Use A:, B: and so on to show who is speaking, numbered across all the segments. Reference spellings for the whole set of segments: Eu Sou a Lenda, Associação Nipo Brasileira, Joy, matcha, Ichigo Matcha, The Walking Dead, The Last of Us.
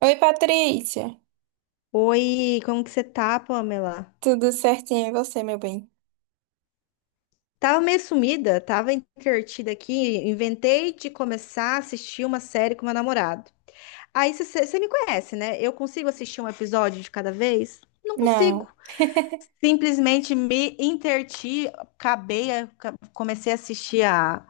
A: Oi, Patrícia.
B: Oi, como que você tá, Pamela?
A: Tudo certinho e você, meu bem?
B: Tava meio sumida, tava entretida aqui, inventei de começar a assistir uma série com meu namorado. Aí você me conhece, né? Eu consigo assistir um episódio de cada vez? Não consigo.
A: Não.
B: Simplesmente me interti, acabei, comecei a assistir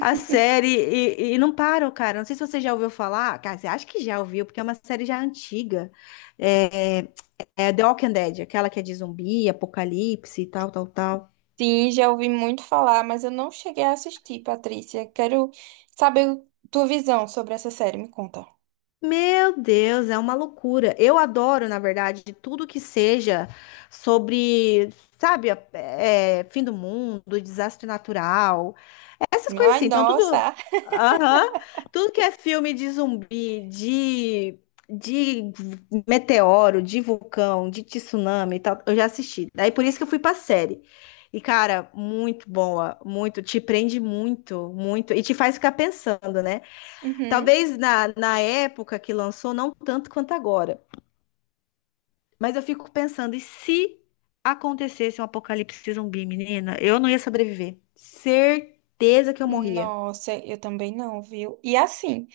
B: a série e não paro, cara. Não sei se você já ouviu falar, cara, você acha que já ouviu, porque é uma série já antiga. É, É The Walking Dead, aquela que é de zumbi, apocalipse e tal, tal, tal.
A: Sim, já ouvi muito falar, mas eu não cheguei a assistir, Patrícia. Quero saber tua visão sobre essa série, me conta.
B: Meu Deus, é uma loucura. Eu adoro, na verdade, tudo que seja sobre, sabe, é, fim do mundo, desastre natural. Essas coisas
A: Ai,
B: assim. Então, tudo.
A: nossa.
B: Aham. Tudo que é filme de zumbi, de meteoro, de vulcão, de tsunami e tal, eu já assisti. Daí por isso que eu fui pra série. E, cara, muito boa, muito, te prende muito, muito, e te faz ficar pensando, né?
A: Uhum.
B: Talvez na época que lançou, não tanto quanto agora, mas eu fico pensando, e se acontecesse um apocalipse zumbi, menina, eu não ia sobreviver. Certeza que eu morria.
A: Nossa, eu também não, viu? E assim,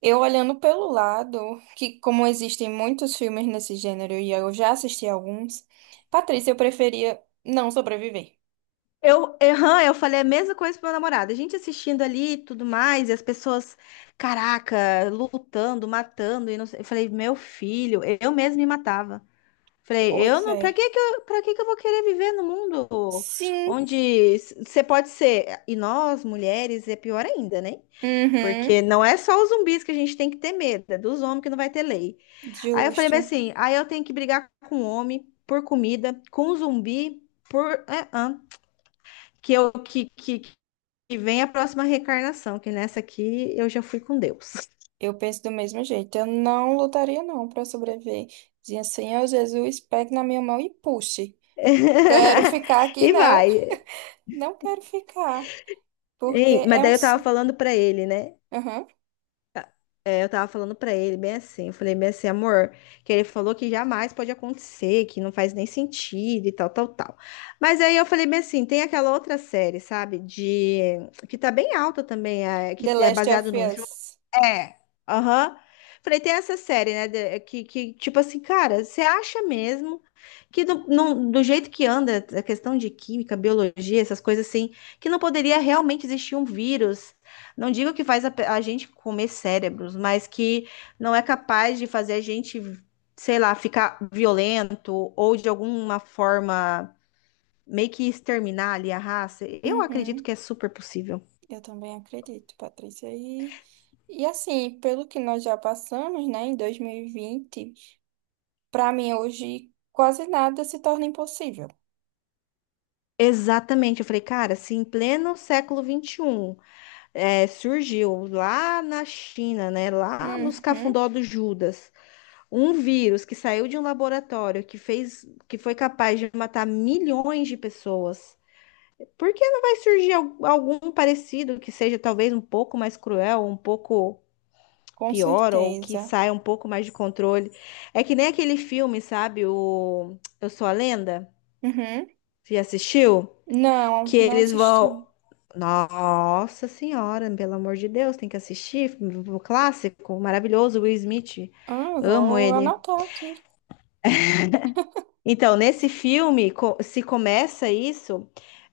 A: eu olhando pelo lado, que como existem muitos filmes nesse gênero e eu já assisti alguns, Patrícia, eu preferia não sobreviver.
B: Eu, aham, eu falei a mesma coisa pro meu namorado. A gente assistindo ali e tudo mais, e as pessoas, caraca, lutando, matando, e não sei. Eu falei, meu filho, eu mesmo me matava. Falei, eu
A: Pois
B: não,
A: é.
B: pra que que eu vou querer viver no mundo
A: Sim.
B: onde você pode ser, e nós, mulheres, é pior ainda, né?
A: Uhum.
B: Porque não é só os zumbis que a gente tem que ter medo, é dos homens que não vai ter lei. Aí eu falei, mas
A: Justo.
B: assim, aí eu tenho que brigar com o homem por comida, com o zumbi por. É, hã? Que eu que, e vem a próxima reencarnação, que nessa aqui eu já fui com Deus.
A: Eu penso do mesmo jeito. Eu não lutaria, não, para sobreviver. Dizia, Senhor Jesus, pegue na minha mão e puxe. Quero ficar aqui,
B: E
A: não.
B: vai.
A: Não quero ficar. Porque
B: Ei, mas
A: é
B: daí
A: um.
B: eu tava
A: Su-
B: falando pra ele, né?
A: Uhum.
B: É, eu tava falando pra ele bem assim, eu falei bem assim, amor, que ele falou que jamais pode acontecer, que não faz nem sentido e tal, tal, tal. Mas aí eu falei bem assim, tem aquela outra série, sabe, de que tá bem alta também, é,
A: The
B: que é
A: Last
B: baseado
A: of
B: num jogo.
A: Us.
B: É. Aham. Falei, tem essa série, né, que tipo assim, cara, você acha mesmo que do, não- do jeito que anda a questão de química, biologia, essas coisas assim, que não poderia realmente existir um vírus? Não digo que faz a, a gente comer cérebros, mas que não é capaz de fazer a gente, sei lá, ficar violento ou de alguma forma meio que exterminar ali a raça. Eu acredito
A: Uhum.
B: que é super possível.
A: Eu também acredito, Patrícia. E assim, pelo que nós já passamos, né, em 2020, para mim hoje quase nada se torna impossível.
B: Exatamente, eu falei, cara, se em pleno século XXI é, surgiu lá na China, né, lá nos
A: Uhum.
B: cafundó do Judas, um vírus que saiu de um laboratório que fez, que foi capaz de matar milhões de pessoas. Por que não vai surgir algum parecido que seja talvez um pouco mais cruel, um pouco
A: Com
B: pior, ou que
A: certeza.
B: saia um pouco mais de controle? É que nem aquele filme, sabe? O Eu Sou a Lenda?
A: Uhum.
B: Você já assistiu?
A: Não,
B: Que
A: não
B: eles vão.
A: assisti.
B: Nossa Senhora, pelo amor de Deus, tem que assistir. O clássico, maravilhoso, Will Smith.
A: Ah, eu
B: Amo
A: vou
B: ele.
A: anotar aqui.
B: Então, nesse filme, se começa isso.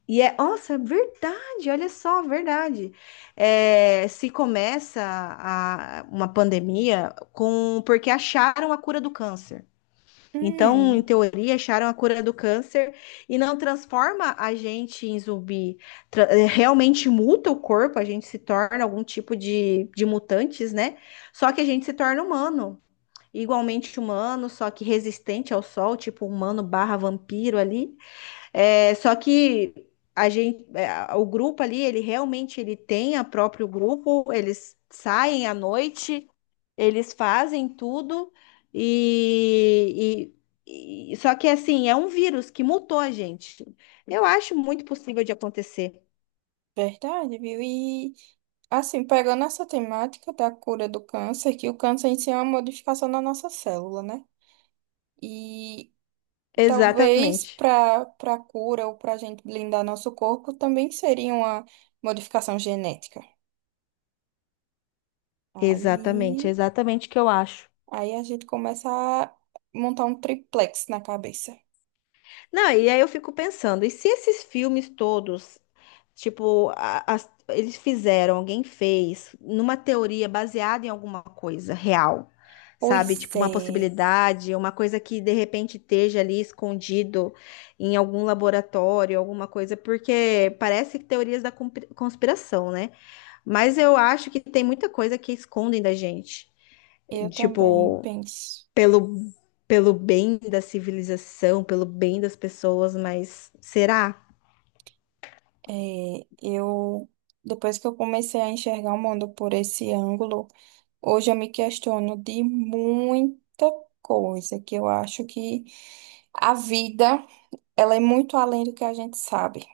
B: E é, nossa, é verdade, olha só, verdade. É, se começa uma pandemia com porque acharam a cura do câncer. Então, em
A: Hum,
B: teoria, acharam a cura do câncer e não transforma a gente em zumbi. É, realmente muta o corpo, a gente se torna algum tipo de mutantes, né? Só que a gente se torna humano. Igualmente humano, só que resistente ao sol, tipo humano barra vampiro ali. É, só que a gente, é, o grupo ali, ele realmente ele tem a próprio grupo, eles saem à noite, eles fazem tudo e, só que assim, é um vírus que mutou a gente. Eu acho muito possível de acontecer.
A: verdade, viu? E assim, pegando essa temática da cura do câncer, que o câncer em si é uma modificação na nossa célula, né? E talvez
B: Exatamente.
A: para cura ou para a gente blindar nosso corpo também seria uma modificação genética. Aí,
B: Exatamente o que eu acho.
A: aí a gente começa a montar um triplex na cabeça.
B: Não, e aí eu fico pensando, e se esses filmes todos, tipo, eles fizeram, alguém fez, numa teoria baseada em alguma coisa real, sabe?
A: Pois
B: Tipo, uma
A: é,
B: possibilidade, uma coisa que de repente esteja ali escondido em algum laboratório, alguma coisa, porque parece teorias da conspiração, né? Mas eu acho que tem muita coisa que escondem da gente.
A: eu também
B: Tipo,
A: penso.
B: pelo, pelo bem da civilização, pelo bem das pessoas, mas será?
A: Eu depois que eu comecei a enxergar o mundo por esse ângulo, hoje eu me questiono de muita coisa que eu acho que a vida, ela é muito além do que a gente sabe.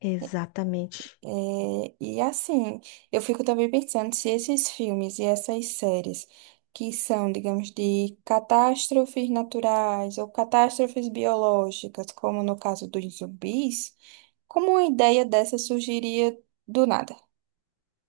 B: Exatamente.
A: É, e assim, eu fico também pensando se esses filmes e essas séries que são, digamos, de catástrofes naturais ou catástrofes biológicas, como no caso dos zumbis, como uma ideia dessa surgiria do nada?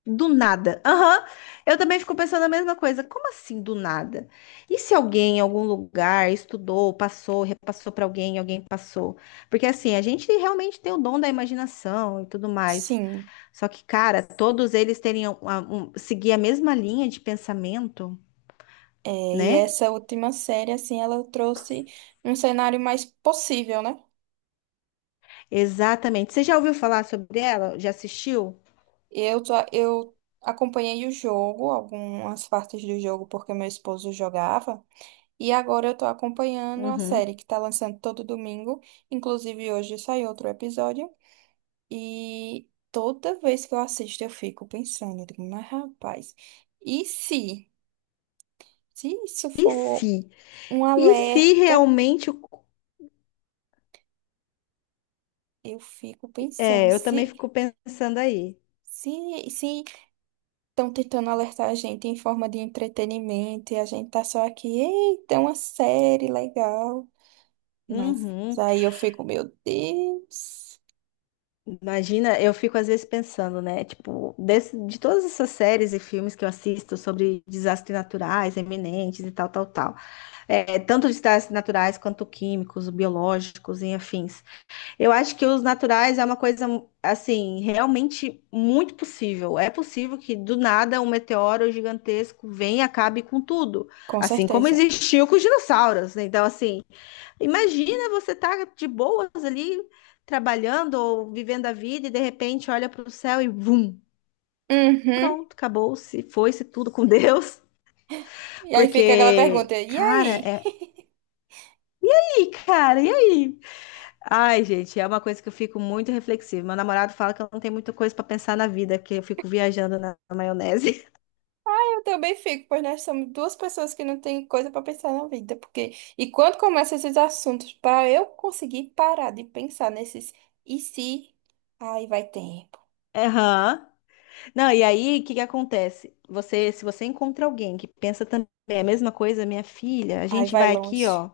B: Do nada. Aham. Eu também fico pensando a mesma coisa. Como assim do nada? E se alguém em algum lugar estudou, passou, repassou para alguém, alguém passou? Porque assim, a gente realmente tem o dom da imaginação e tudo mais.
A: Sim,
B: Só que, cara, todos eles teriam seguir a mesma linha de pensamento,
A: é, e
B: né?
A: essa última série, assim, ela trouxe um cenário mais possível, né?
B: Exatamente. Você já ouviu falar sobre ela? Já assistiu?
A: Eu acompanhei o jogo, algumas partes do jogo, porque meu esposo jogava, e agora eu tô acompanhando a
B: Uhum.
A: série que tá lançando todo domingo, inclusive hoje saiu outro episódio, e toda vez que eu assisto eu fico pensando, eu digo, mas rapaz, e se isso
B: E
A: for
B: se?
A: um
B: E se
A: alerta,
B: realmente. O-
A: eu fico pensando,
B: É, eu também
A: se.
B: fico pensando aí.
A: Se, se estão tentando alertar a gente em forma de entretenimento e a gente tá só aqui, eita, é uma série legal. Mas
B: Uhum.
A: aí eu fico, meu Deus.
B: Imagina, eu fico às vezes pensando, né? Tipo, desse- de todas essas séries e filmes que eu assisto sobre desastres naturais, eminentes e tal, tal, tal. É, tanto desastres naturais quanto químicos, biológicos e afins. Eu acho que os naturais é uma coisa, assim, realmente muito possível. É possível que do nada um meteoro gigantesco venha e acabe com tudo.
A: Com
B: Assim como
A: certeza.
B: existiu com os dinossauros. Né? Então, assim, imagina você tá de boas ali, trabalhando ou vivendo a vida e de repente olha para o céu e vum,
A: Uhum.
B: pronto, acabou-se, foi-se tudo com Deus.
A: E aí fica aquela
B: Porque,
A: pergunta, e aí?
B: cara, é. E aí, cara, e aí? Ai, gente, é uma coisa que eu fico muito reflexiva. Meu namorado fala que eu não tenho muita coisa pra pensar na vida, que eu fico viajando na maionese.
A: Eu também fico, pois nós somos duas pessoas que não tem coisa pra pensar na vida, porque e quando começam esses assuntos, pra eu conseguir parar de pensar nesses e se, aí vai tempo,
B: Aham. Não, e aí, o que que acontece? Você, se você encontra alguém que pensa também a mesma coisa, minha filha, a
A: aí
B: gente
A: vai
B: vai aqui,
A: longe.
B: ó.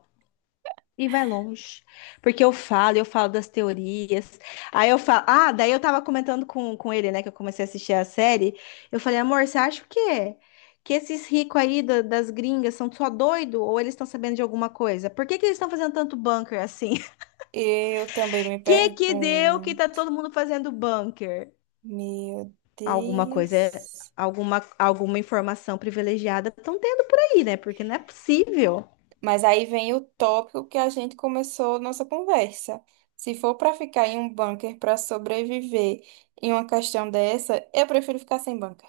B: E vai longe. Porque eu falo das teorias. Aí eu falo. Ah, daí eu tava comentando com ele, né? Que eu comecei a assistir a série. Eu falei, amor, você acha o quê? Que esses ricos aí das gringas são só doido ou eles estão sabendo de alguma coisa? Por que que eles estão fazendo tanto bunker assim?
A: Eu também me
B: Que deu que tá
A: pergunto,
B: todo mundo fazendo bunker?
A: meu
B: Alguma coisa,
A: Deus.
B: alguma informação privilegiada estão tendo por aí, né? Porque não é possível.
A: Mas aí vem o tópico que a gente começou nossa conversa. Se for para ficar em um bunker para sobreviver em uma questão dessa, eu prefiro ficar sem bunker.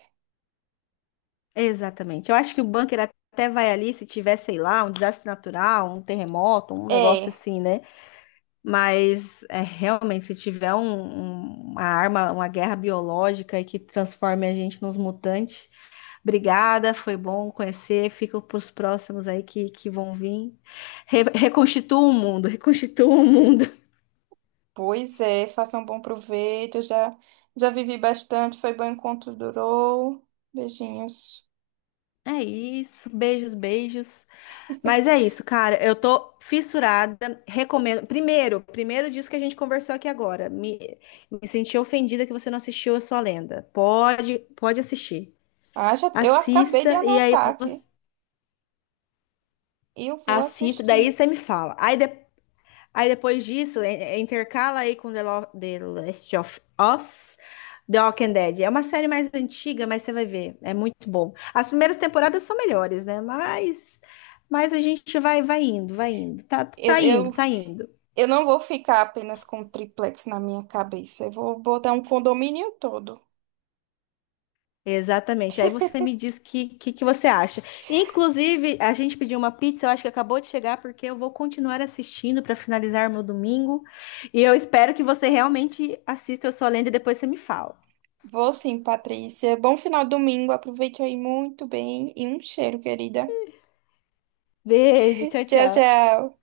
B: Exatamente. Eu acho que o bunker até vai ali se tiver, sei lá, um desastre natural, um terremoto, um negócio
A: É,
B: assim, né? Mas é, realmente, se tiver uma arma, uma guerra biológica e que transforme a gente nos mutantes, obrigada, foi bom conhecer. Fica para os próximos aí que vão vir. Reconstitua o mundo, reconstitua o mundo.
A: pois é, faça um bom proveito. Eu já vivi bastante, foi bom enquanto durou. Beijinhos.
B: É isso. Beijos, beijos. Mas é isso, cara. Eu tô fissurada. Recomendo. Primeiro disso que a gente conversou aqui agora. Me senti ofendida que você não assistiu a sua lenda. Pode assistir.
A: Ah, já, eu acabei de
B: Assista e aí
A: anotar aqui.
B: você
A: Eu vou
B: assista. Daí
A: assistir.
B: você me fala. Aí, aí depois disso, intercala aí com The Last of Us. The Walking Dead. É uma série mais antiga, mas você vai ver. É muito bom. As primeiras temporadas são melhores, né? Mas a gente vai, vai indo, vai indo. Tá,
A: Eu,
B: tá indo,
A: eu
B: tá indo.
A: Eu não vou ficar apenas com o triplex na minha cabeça. Eu vou botar um condomínio todo.
B: Exatamente. Aí você me diz que você acha. Inclusive, a gente pediu uma pizza, eu acho que acabou de chegar, porque eu vou continuar assistindo para finalizar meu domingo. E eu espero que você realmente assista Eu Sou a Lenda e depois você me fala.
A: Vou sim, Patrícia. Bom final de domingo. Aproveite aí muito bem. E um cheiro, querida.
B: Beijo, tchau,
A: Tchau,
B: tchau.
A: tchau.